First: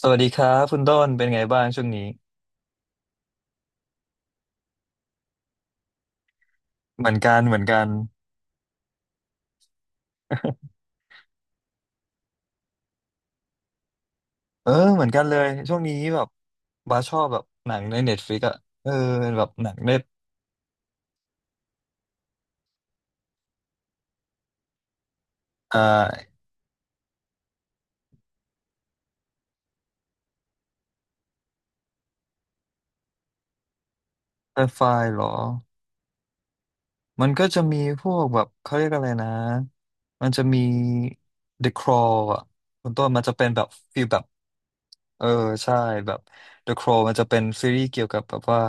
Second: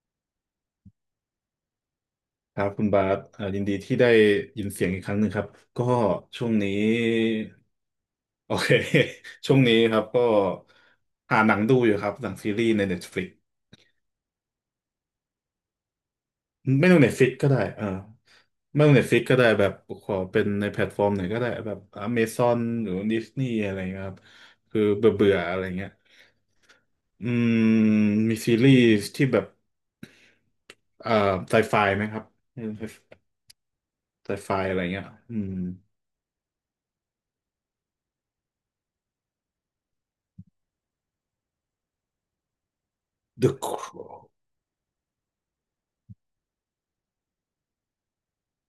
สวัสดีครับคุณต้นเป็นไงบ้างช่วงนี้ครับคุณบาสยินดีที่ได้ยินเสียงอีกครั้งหนึ่งครับก็ช่วงนี้เหมือนกันเหมือนกันโอเค ช่วงนี้ครับก็หาหนังดูอยู่ครับหนังซีรีส์ใน Netflix เออเหมือนกันเลยช่วงนี้แบบไม่ต้อบาง สชอบ Netflix แบบก็ได้หนัเองอในเน็ตฟลิกอะไม่เอต้ออง Netflix ก็แบได้บแบหนับงในตขอเป็นในแพลตฟอร์มไหนก็ได้แบบ Amazon หรือ Disney อะไรเงี้ยครับคือเบื่อเบื่ออะไรอ่เงี้ยาอืมมีซีรีส์ที่แบบเอ่อไซไฟไหมครับไซไฟไซอะไรไฟเงี้ยเหรออืม มันก็จะมีพวกแบบเขาเรียกอะไรนะมันจะมี The Crawl อะคุณต้นมันจะเป็น The แบบฟีลแบบ Crown เออใช่แบบ The Crow มันจะเป็นซีรีส์เกี่ยวกับแบบว่า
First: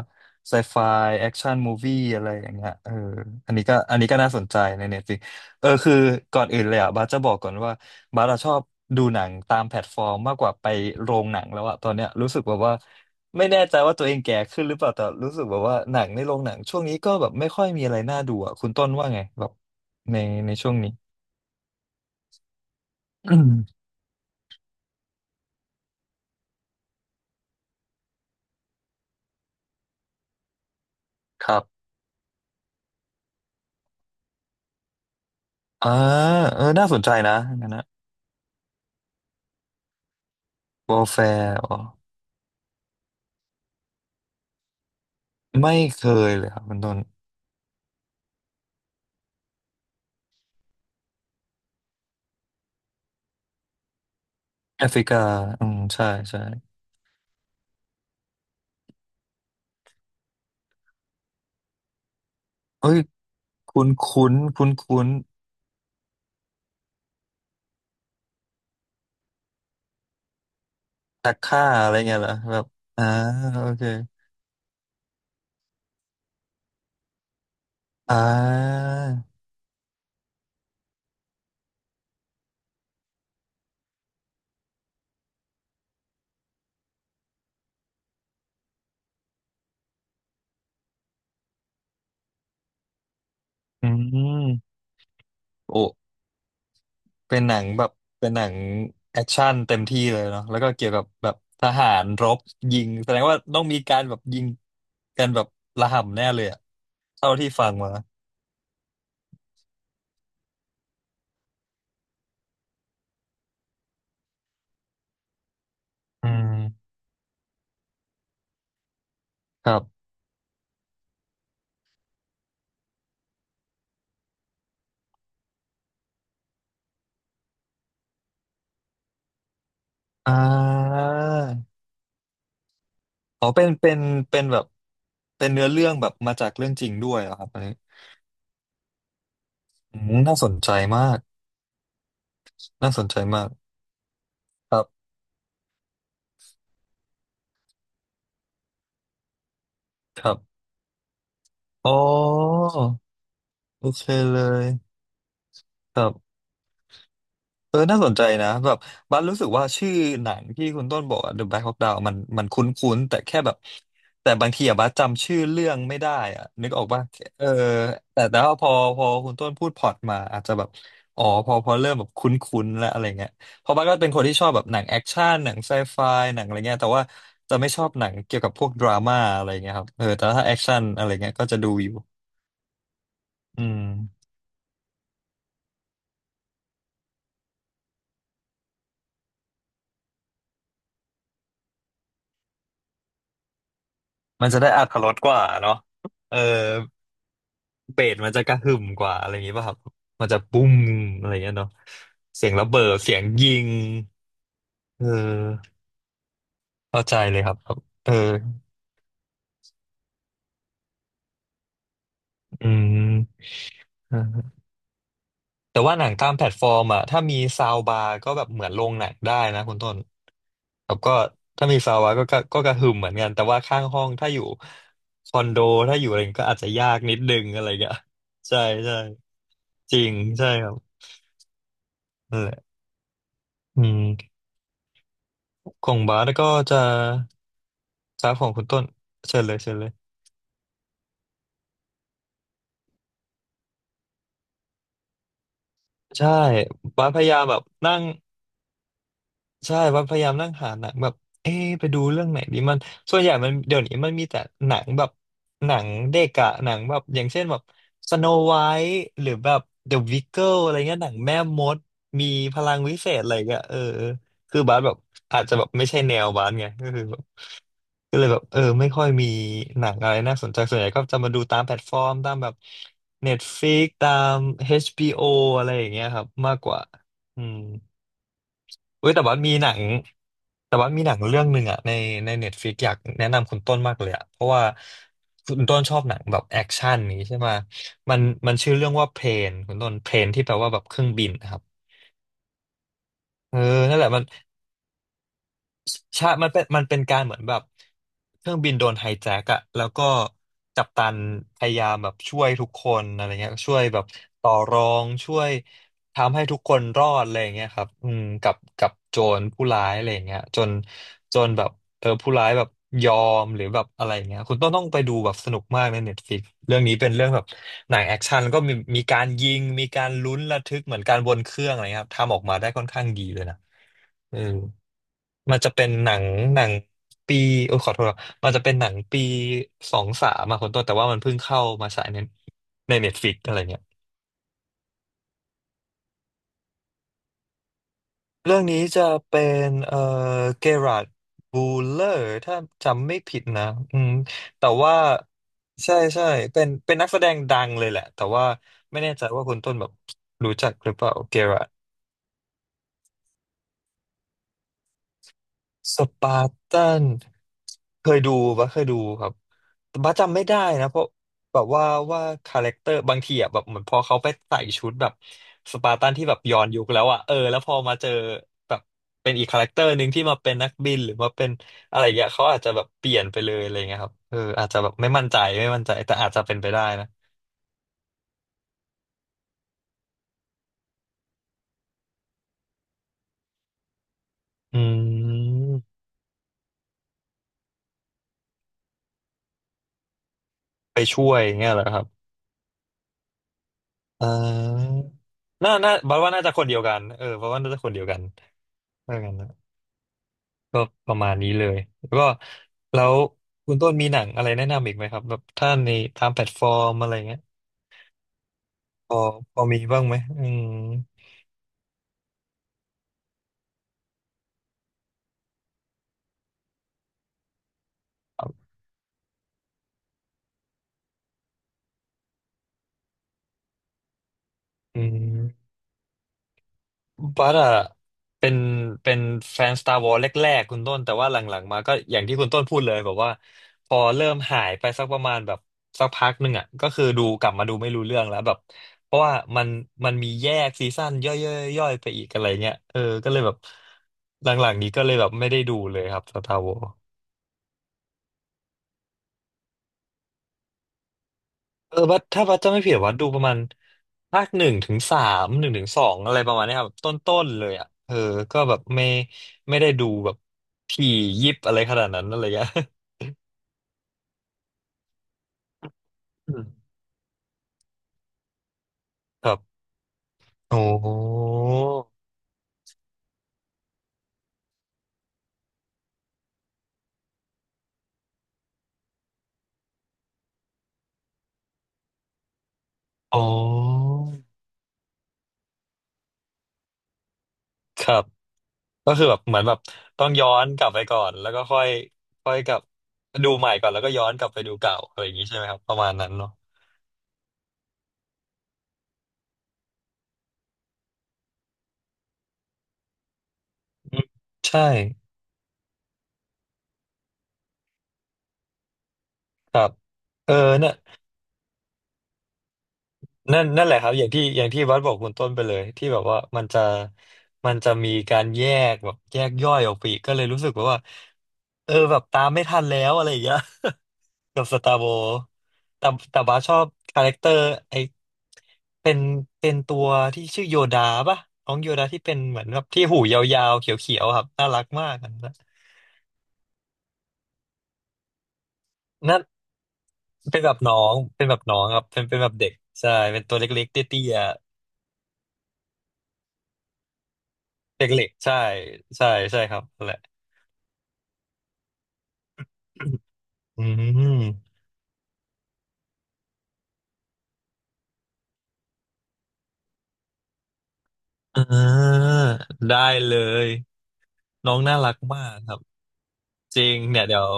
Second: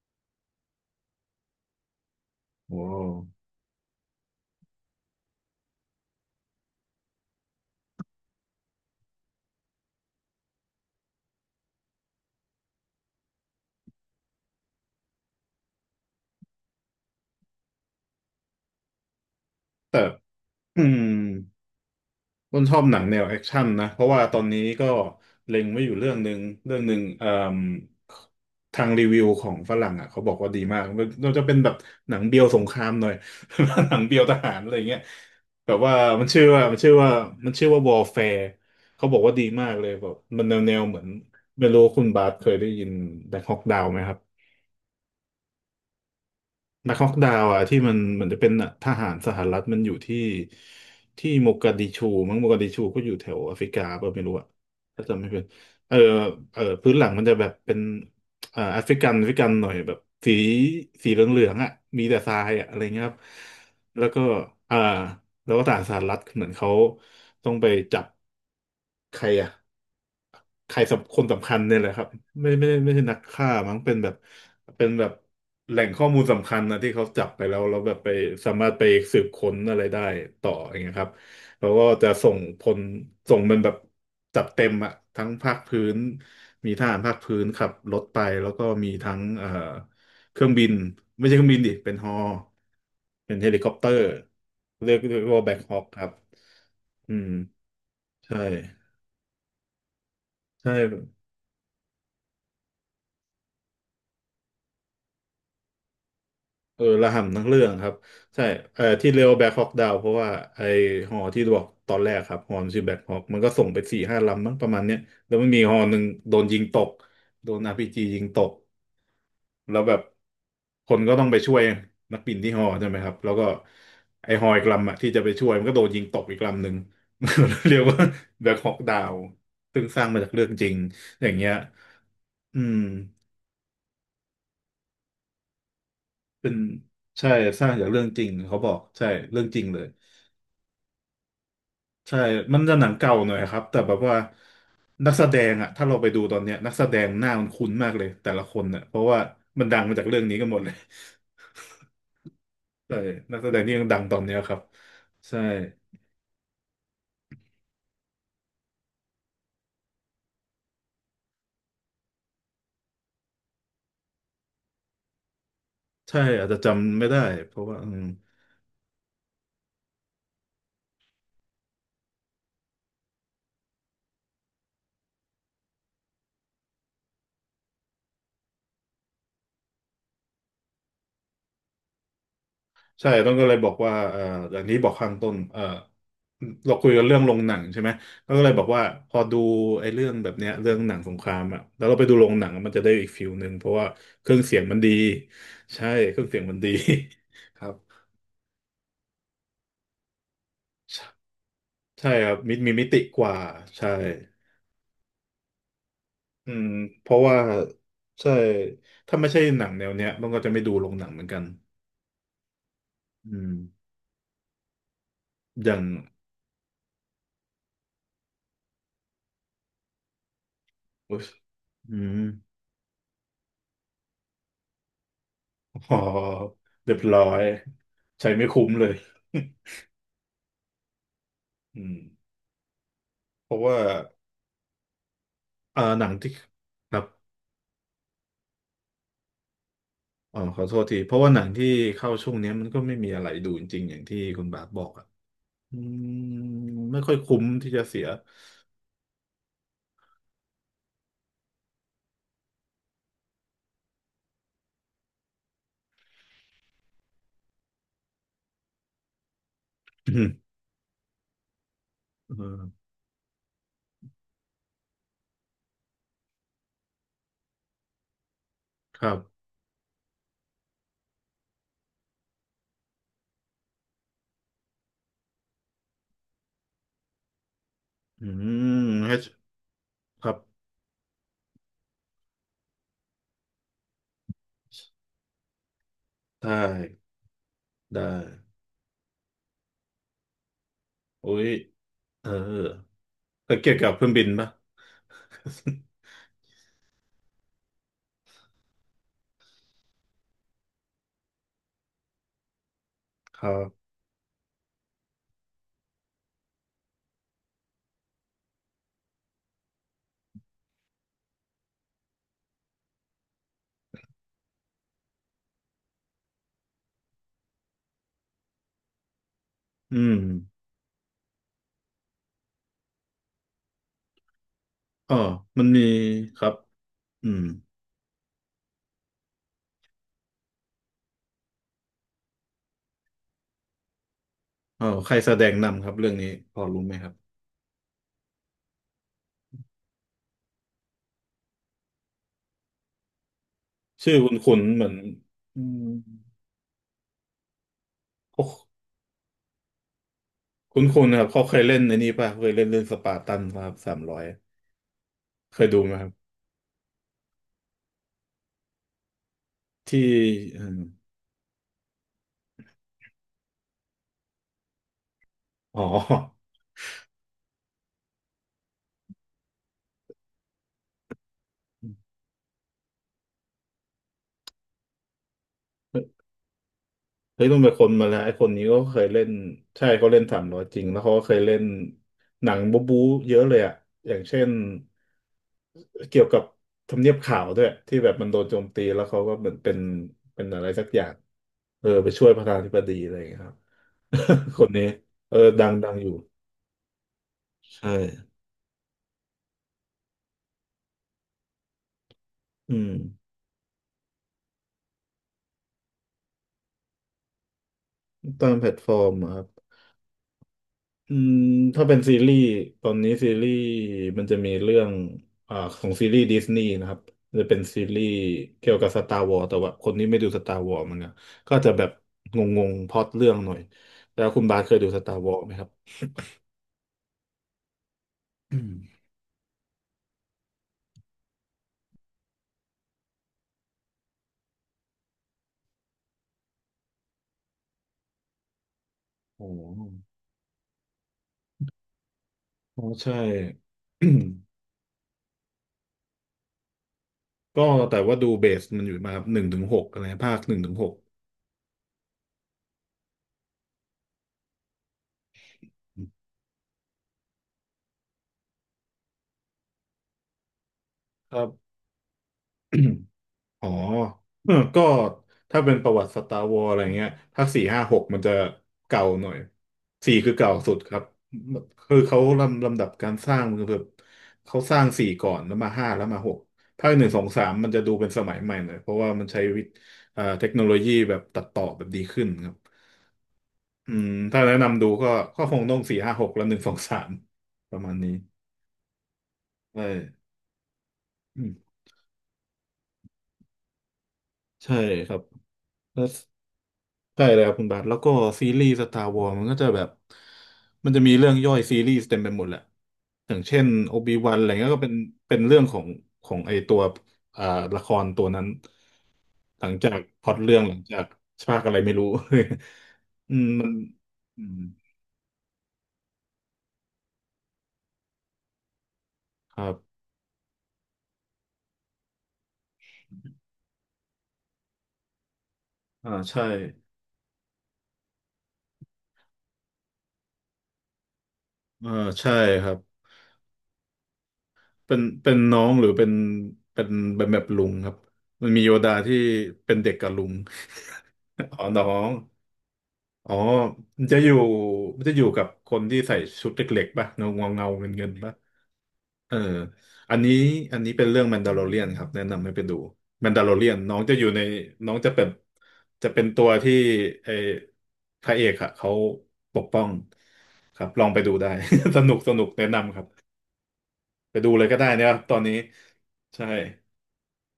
ไซไฟแอคชั่นมูวี่อะไรอย่างเงี้ยเอว้าอว อันนี้ก็น่าสนใจในเน็ตฟลิกเออคือก่อนอื่นเลยอ่ะบาสจะบอกก่อนว่าบาสอะชอบดูหนังตามแพลตฟอร์มมากกว่าไปโรงหนังแล้วอะตอนเนี้ยรู้สึกแบบว่าไม่แน่ใจว่าตัวเองแก่ขึ้นหรือเปล่าแต่รู้สึกแบบว่าหนังในโรงหนังช่วงนี้ก็แบบไม่ค่อยมีอะไรน่าดูอ่ะคุณต้นว่าไงแบบในในช่วงอืนี้ มต้นชอบหนังแนวแอคชั่นนะ เพราะว่าตอนนี้ก็เล็งไว้อยู่เรื่องหนึ่งเรื่องหนึ่งเอ่มทางรีวิวของฝรั่งอ่ะเขาบอกว่าดีมากมันจะคเป็นรับแบบหนังเบียวสงครามหน่อย หนังเบียวทหารอะไรเงี้ยแบบอ่าว่ามันชื่อเอว่าอมันน่าชื่อสนว่าใจนะมันชื่งั้อนว่า นะ Warfare เขาบอกว่าดีมากเลยแบบมันแนวแนว w เหอ มือ r น f ไม่รู้คุณบาสเคยได้ยินแบงคอกดาวไหมครับ ไม่เคยเลยครับคุณต้นักนฮอกดาวอะที่มันเหมือนจะเป็นทหารสหรัฐมันอยู่ที่โมกัดดิชูมั้งโมกัดดิชูก็อยู่แถวแอฟริกาเปล่าไม่รู้อ่ะแอฟถ้าริกาจำไม่ผิดอืมเออใช่ใช่เออพื้นหลังมันจะแบบเป็นแอฟริกันแอฟริกันหน่อยแบบสีสีเหลืองๆอะมีแต่ทรายอ่ะอะไรเอ้ยเงี้ยครับคุ้นแล้วก็คุ้นคุ้นอ่าคุ้นแล้วก็ทหารสหรัฐเหมือนเขาต้องไปจับใครอ่ะ ใครสำคนตักสำคัญค่าเนี่ยแหอะละไรครับเงี้ยเหรอไม่แบบไม่ไม่ใช่อ่านักฆ่าโอมั้งเคเป็นแบบเป็นแบบแหล่งข้อมูลสำคัญนะที่เขาจับไปแล้วแล้วแบบไปอ่สามารถไปาสืบค้นอะไรได้ต่ออย่างเงี้ยครับแล้วก็จะส่งพลส่งมันแบบจัดเต็มอะทั้งภาคพื้นมีทหารภาคพื้นขับรถไปแล้วก็มีทั้งเครื่องบินไม่ใช่เครื่องบินดิเป็นฮอเป็นเฮลิคอปเตอือร์มเรียกว่าแบ็คฮอโอ้คครับอืมเป็นหนังแบบเป็นใช่หนังแอคชั่นเต็มที่เลยเนาะแล้วก็ใช่ เกี่ยวกับแบบทหารรบยิงแสดงว่าต้องมีการแบบยิงกันแบบระห่ำแน่เลยอะเออระเท่าห่ำทั้งที่เรื่อฟังงคมารับใช่เออที่เรียกว่าแบ็คฮอ k ดาวเพราะว่าไอหอที่บอกตอนแรกครับหอมันชื่อแบ็คฮอ k มันก็ส่งไปสี่ห้าลำมั้งประมาณเนี้ยแล้วมันมีหอหนึ่งอืโดนมยิงตกโดนอาร์พีจียิงตกคแล้รัวแบบบคนก็ต้องไปช่วยนักบินที่หอใช่ไหมครับแล้วก็ไอหออีกลำอะที่จะไปช่วยมันก็โดนยิงตกอีกลำหนึ่ง เรียกว่าแบ็คฮอ k ดาวซึ่งสร้างมาจาอ่กเรื่องจริงอย่างเงี้ยา อืมอ๋อเป็นเป็นแบบ เป็นเนื้อเรื่องแบบมาจาเป็กนเรื่องจริงด้วยใช่เหรอครับอัสนร้านี้งจากเรื่องจริงเขาบอกใช่เรื่องจริงเลย อืมน่าสนใจมากใช่มันจะหนัน่างสนเก่าใจหน่อยมากครับ แต่แบบว่าครับนักแสดงอะถ้าเราไปดูตอนเนี้ยนักแสดงหน้ามันคุ้นมากเลยแต่ละคนเนี่ยเพราะว่ามันดังมาจากเรื่คองรันี้กันหมบดเลย อ๋อ ใช่นักแสดงที่ยัโองดังเคตอนเนี้ยเลครับยใช่ครับ เออน่าสนใจนะแบบบัสรู้สึกว่าชื่อหนังที่คุณต้นบอกอะ The Black Hawk Down มันคุ้นๆแต่แค่แบบแต่บางทีอะบัสจำชื่อเรื่องไม่ได้ใช่อะอาจจะนึกออกจำป่ะไม่ได้เออเพราะว่าอืมแต่แต่ว่าพอคุณต้นพูดพล็อตมาอาจจะแบบอ๋อพอเริ่มแบบคุ้นๆแล้วอะไรเงี้ยเพราะบัสก็เป็นคนที่ชอบแบบหนังแอคชั่นหนังไซไฟหนังอะไรเงี้ยแต่ว่าจะไม่ชอบหนังเกี่ยวกับพวกดราม่าอะไรเงี้ยครับเออแต่ถ้าแอคชั่นอะไรเงี้ยก็จะดูอยู่ใช่ต้องก็เลยอืบอกมว่าอย่างนี้บอกข้างต้นเราคุยกันเรื่องโรงหนังใช่ไหมแล้วก็เลยบอกว่าพอดูไอ้เรื่องแบบเนี้ยเรื่องหนังสงครามอ่ะแล้วเราไปดูโรงหนังอะมันจะได้อีกฟิลหนึ่งเพราะว่าเครื่องมันเสีจะยงได้มันอรดีรถรสกว่าเนาะใช่เครื่องเอเสีอ ยงมันดี ครับ เบสมันจะกระหึ่มกว่าอะไรอย่างงี้ป่ะครับมันจะปุ้มใช่อะไรอย่างเงี้ยเนาะใช่ครับเสียมงระมีเบิมิดติเสียกงว่ายิงใช่เอออืมเข้าเพใจราะเลว่ายครับครับเออใช่ถ้าไม่ใช่หนังแนวเนี้ยมันก็จะไม่ดูลงหนังเหมือนกันอือืมมเอออย่าแต่งว่าหนังตามแพลตฟอร์มอ่ะถ้ามีซาวบาร์ก็แบบเหมือนโรงหนังได้นะคุณต้นครับก็อุ๊ยถ้ามีอืซาวบาร์มก็กระหึ่มเหมือนกันแต่ว่าข้างห้องถ้าอยู่คอนโดอ๋ถ้าออยู่อะไรก็อาจจะยาเรียกบนิดร้อนึยงอะไรอย่างเงี้ยใช้ไม่ใช่คุ้มเลย ใช่จริงใช่ครับ อืมนั่นแหละเพราะว่าอืมอ่าของหนังบาสที่ก็จะ ครับครับของคุณต้นเชิญเลยเชิญเลยอ๋อขอโทษทีเพราะว่าหนังที่เข้าช่วงเนี้ยมันก็ไม่มีอะไรดูจริงๆอย่างที่คุณบาสบอกอ่ะอืมใช่ไม่บาสค่อยพยายาคุ้มมแบบที่จะนั่เสีง ย ใช่ว่าพยายามนั่งหาหนังแบบเอ๊ะไปดูเรื่องไหนดีมัน ส่วนใหญ่มันเดี๋ยวนี้มันมีแต่หนังแบบหนังเด็กอะหนังแบบอย่างเช่นแบบสโนไวท์หรือแบบเดอะ อืวิกเกิมลอะไรเงี้ยหนังแม่มดมีเอพอลังวิเศษอะไรเงี้ยเออคือบาสแบบอาจจะแบบไม่ใช่แนวบาสไงก็คือแบบก็เลยแบบเออไม่คค่อยรัมีบหนังอะไรน่าสนใจส่วนใหญ่ก็จะมาดูตามแพลตฟอร์มตามแบบ Netflix ตาม h โ o อะไรอย่างเงี้ยครับมากกว่าอืม อืมเว้ยให้แต่ว่ามีหนังครับ แต่ว่ามีหนังเรื่องหนึ่งอะในเน็ตฟลิกอยากแนะนำคุณต้นมากเลยอะเพราะว่าคุณต้นชอบหนังแบบได้แอคชั่นนี้ใช่ไหมได้มันมันชื่อเรื่องว่าเพลนคุณต้นเพลนที่แปลว่าแบบเครื่องบินอุ้ยนะครับเออแต่เออเกี่ยวกับนั่นเคแหรื่ละองมับิน นปะ ใช่มันเป็นการเหมือนแบบเครื่องบินโดนไฮแจ็คอะแล้วก็กัปตันพยายามแบบช่วยทุกคนอะไร คเงี้รัยช่วยบแบบต่อรอง ช่วยทำให้ทุกคนรอดอะไรเงี้ยครับอืมกับโจรผู้ร้ายอะไรเงี้ยจนแบบเออผู้ร้ายแบบยอมหรือแบบอะไรเงี้ยคุณต้องไปดูแบบสนุกมากในเน็ตฟลิกเรื่องนี้เป็นเรื่องแบบหนังแอคชั่นแล้วก็มีการยิง มีอืการมลุ้นระทึกเหมือนการบนเครื่องอะไรเงี้ยครับทำออกมาได้ค่อนข้างดีเลยนะ เอออ๋อมันมันจะมีเป็นหนังครับหนังอืปีมโอ้ยขอโทษครับมันจะเป็นหนังปีสองสามมาคนต้นแต่ว่ามันเพิ่งเข้ามาฉายในในเน็ตฟลิกอะไรเงี้ยอ๋อใครแสดงนำครับเรื่องนี้พอรู้ไหมครับเรื่องนี้จะเป็นเกราดบูเลอร์ถ้าจำไม่ผิดนะอืมชื่อคุณคุณแต่เหมือว่านอืมใช่ใช่เป็นเป็นนักแสดงดังเลยแหละแต่ว่าเขาไม่แน่ใจว่าคุณต้นแบบรู้จักคุณหรือคุเปณล่านะครับเกเขาเครา ยเล่นในนี้ป่ะเคยเล่นเล่นสปาร์ตันครับสามร้อยเคยดูไหมสครับปาร์ตันเคยดูปะเคยดูครับแต่ที่บ้าจำไม่ได้อมนะเพราะแบบว่าว่าคาแรคเตอร์บางทีอ่ะแบบเหมือนพอเขาไปใส่ชุดแบบสอ๋อ ปาร์ตันที่แบบย้อนยุคแล้วอ่ะเออแล้วพอมาเจอแบบเป็นอีกคาแรคเตอร์หนึ่งที่มาเป็นนักบินหรือมาเป็นอะไรอย่างเงี้ยเขาอาจจะแบบเปลี่ยนไปเลยอะไรเงี้ยครับเอออาจจะแบบไม่มั่นใจไม่มั่นใจแต่อาจจะเป็นไปได้นะเฮ้ยต้องเป็นคนมาแล้วไอ้คนนี้ก็เคยเล่นใช่เขาเล่นสามร้อยจริงแล้วเขาก็เคยเล่นหนังบู๊บู๊เยอะเลยอะอย่างเช่นอืมเกี่ยวกับทำเนียบขาวด้วยที่แบบมันโดนโจมตีแล้วเขาก็เหมือนเป็นเป็นอะไรสักอไปย่างช่วยอย่างเงี้ยเหรเอออครับไปช่วยประธานาธิบดีอะไรอย่างเงี้ยครับ อ่ คนนี้าเออดัน่างดัน่างอยู่บ้าว่าน่าจะคนเดียวกันเออบ้าว่าน่าจะคใช่นเดียวกันเออกันนะ ก็ประมาณนี้เลยแล้วก็อืมแล้วคุณต้นมีหนังอะไรแนะนำอีกไหมครับแบบถ้าในตามแพลตฟอร์มอะไรเงี้ยตามแพลตฟอพร์มออะครับ พอมีบ้างไหมอืมอืมถ้าเป็นซีรีส์ตอนนี้ซีรีส์มันจะมีเรื่องของซีรีส์ดิสนีย์นะครับมันจะเป็นซีรีส์เกี่ยวกับสตาร์วอ s แต่ว่าคนที่ไม่ดูสตาร์วอ s มันก็จะแบบงงๆพล็อตเรื่องหน่อยแล้วคุณบาสเคยดูสอืตาร์วอ s ไหมครับม บัสอะเป็อืนมเป็นแฟน Star Wars แรกๆคุณต้นแต่ว่าหลังๆมาก็อย่างที่คุณต้นพูดเลยแบบว่าพอเริ่มหายไปสักประมาณแบบสักพักหนึ่งอะก็คือดูกลับมาดูไม่รู้เรื่องแล้วแบบเพราะว่าโอ้มันมันมีแยกซีซั่นย่อยๆๆๆไปอีกอะไรเงี้ยโอ้เออใช่ ก็เลยแบบหลั งๆนี้ก็เลยแบบไม่ได้ดูเลยครับ Star Wars ก็แต่ว่าดูเบสมันอยู่มาหนึ่งถึงหกอะไรภาคหนึ่งถึงหกเออบัดถ้าบัดจะไม่ผิดวัดดูประมาณภาคหนึ่งถึงสามหนึ่งถึงสองอะไรประมาณเนี้ยครับต้นๆเลยอ่ะเออก็แบบไม่ไม่ได้ดูแบบถี่ครัยิบบ อะไรขนาดนั้นอะไรเงี้ย อ๋อเออก็ถ้าเป็นประวัติสตาร์อืวอ s ม อะ ไรเงี้ยภาคสี่ห้าหกมันจะเก่าหน่อยครับสี่คือเก่าสุดโอ้ครับ คือเขาลำดับการสร้างคือแบบเขาสร้างสี่ก่อนแล้วมาห้าแล้วมาหกภาคหนึ่งสองสามมันจะดูเป็นสมัยใหม่หน่อยเพราะว่ามันใช้วิทย์เทคโนโลยีแบบตัดต่อแบบดีขึ้นครับอ๋ออืมถ้าแนะนำดูก็คงต้องสี่ห้าหกแล้วหนึ่งสองสามประมาณคนี้รับก็คือแบบเหมือนแบบใช่ต้องย้อนกลับไปก่อนอืแล้วมก็ค่อยค่อยกลับดูใหม่ก่อนแล้วก็ย้อนกลับไปดูใช่เก่าคอะรับ ไรอย่างนี้ใช่ไหมครับประมาณนั้นเนาะใช่เลยครับคุณบาทแล้วก็ซีรีส์สตาร์วอ s มันก็จะแบบมันจะมีเรื่องย่อยซีรีส์เต็มไปหมดแหละอย่างเช่นโอบิอืมวันอะไรเงี้ยใช่ก็เป็นเป็นเรื่องของของไอตัวอ่าละครตัวนั้นหลัคงรัจาบกพล็อตเออเรื่องหลังเนี่ย จากภาคอะไรไม่รู้ นั่มันนนั่นแหละครับอย่างอืที่มอย่างที่วัดบอกคุณต้นไปเลยที่แบบว่ามันจะมันจะมีการแยกแบบแยกครัย่อยออกบไปอีกก็เลยรู้สึกว่าเออแบบตามไม่ทันแล้วอะไรอย่างเงี้ย กับสตาร์โวแต่อ่าแต่ใช่ว่าชอบคาแรคเตอร์ไอเป็นเป็นตัวที่ชื่อโยดาปะน้องอ่าโยดาที่ใช่เป็นเหมืคอนรับแบบที่หูยาวๆเขียวๆครับน่ารักเป็นมากอัเป็นนนั้นน้องหรือเป็นเป็นแบบลุงครับมันมีโยดาที่นั่นเป็นเด็กกับลุง เป็นแบบน้องเป็น แบบอ๋อน้อน้องครับง เป็นเป็นแบบเด็กใช่อ๋อเป็นตัวเล็กๆมันจะเตี้อยู่ยๆ มันจะอยู่กับคนที่ใส่ชุดเล็กๆป่ะเงาเงาเงาเงินเงิเด็กนเหๆล็กป่ะใช่ใช่เออใช่ครับนั่นแหอันละ นี้อันนี้เป็นเรื่องแมนดา l ลเรียนครับแนะนำให้ไปดูแมนดา l ลเรียน อืน้องจะอยู่ในมน้องจะเป็นจะเป็นตัวที่ไอ้พระเอกอะเขาปกป้องครับลองไปดูได้ อ่ าสนุกแนะนำคได้รับเลยไปดูเลยน้อก็งได้น่านะครัรักบตอมานนี้กครับใช่จริงเนี่ยเดี๋ยว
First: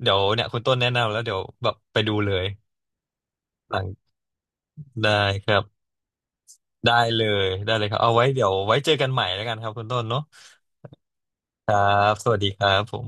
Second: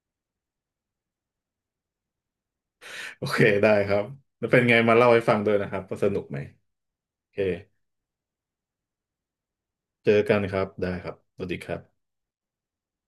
เดี๋ยวเนี่ยคุณต้นแนะนำแล้วเดี๋ยวแบบไปดูเลยโอเคได้หลังครับแล้วเป็นไงมาเล่าได้ให้ฟังคด้วยรันะครับบว่าสนุกไหมได้เลโอเคยได้เลยครับเอาไว้เดี๋ยวไว้เจอกันใหม่แล้วกันครับคุณต้นเจอเนาะกันครับได้ครับสวัสดีคครัรับบสวัสดีครับผม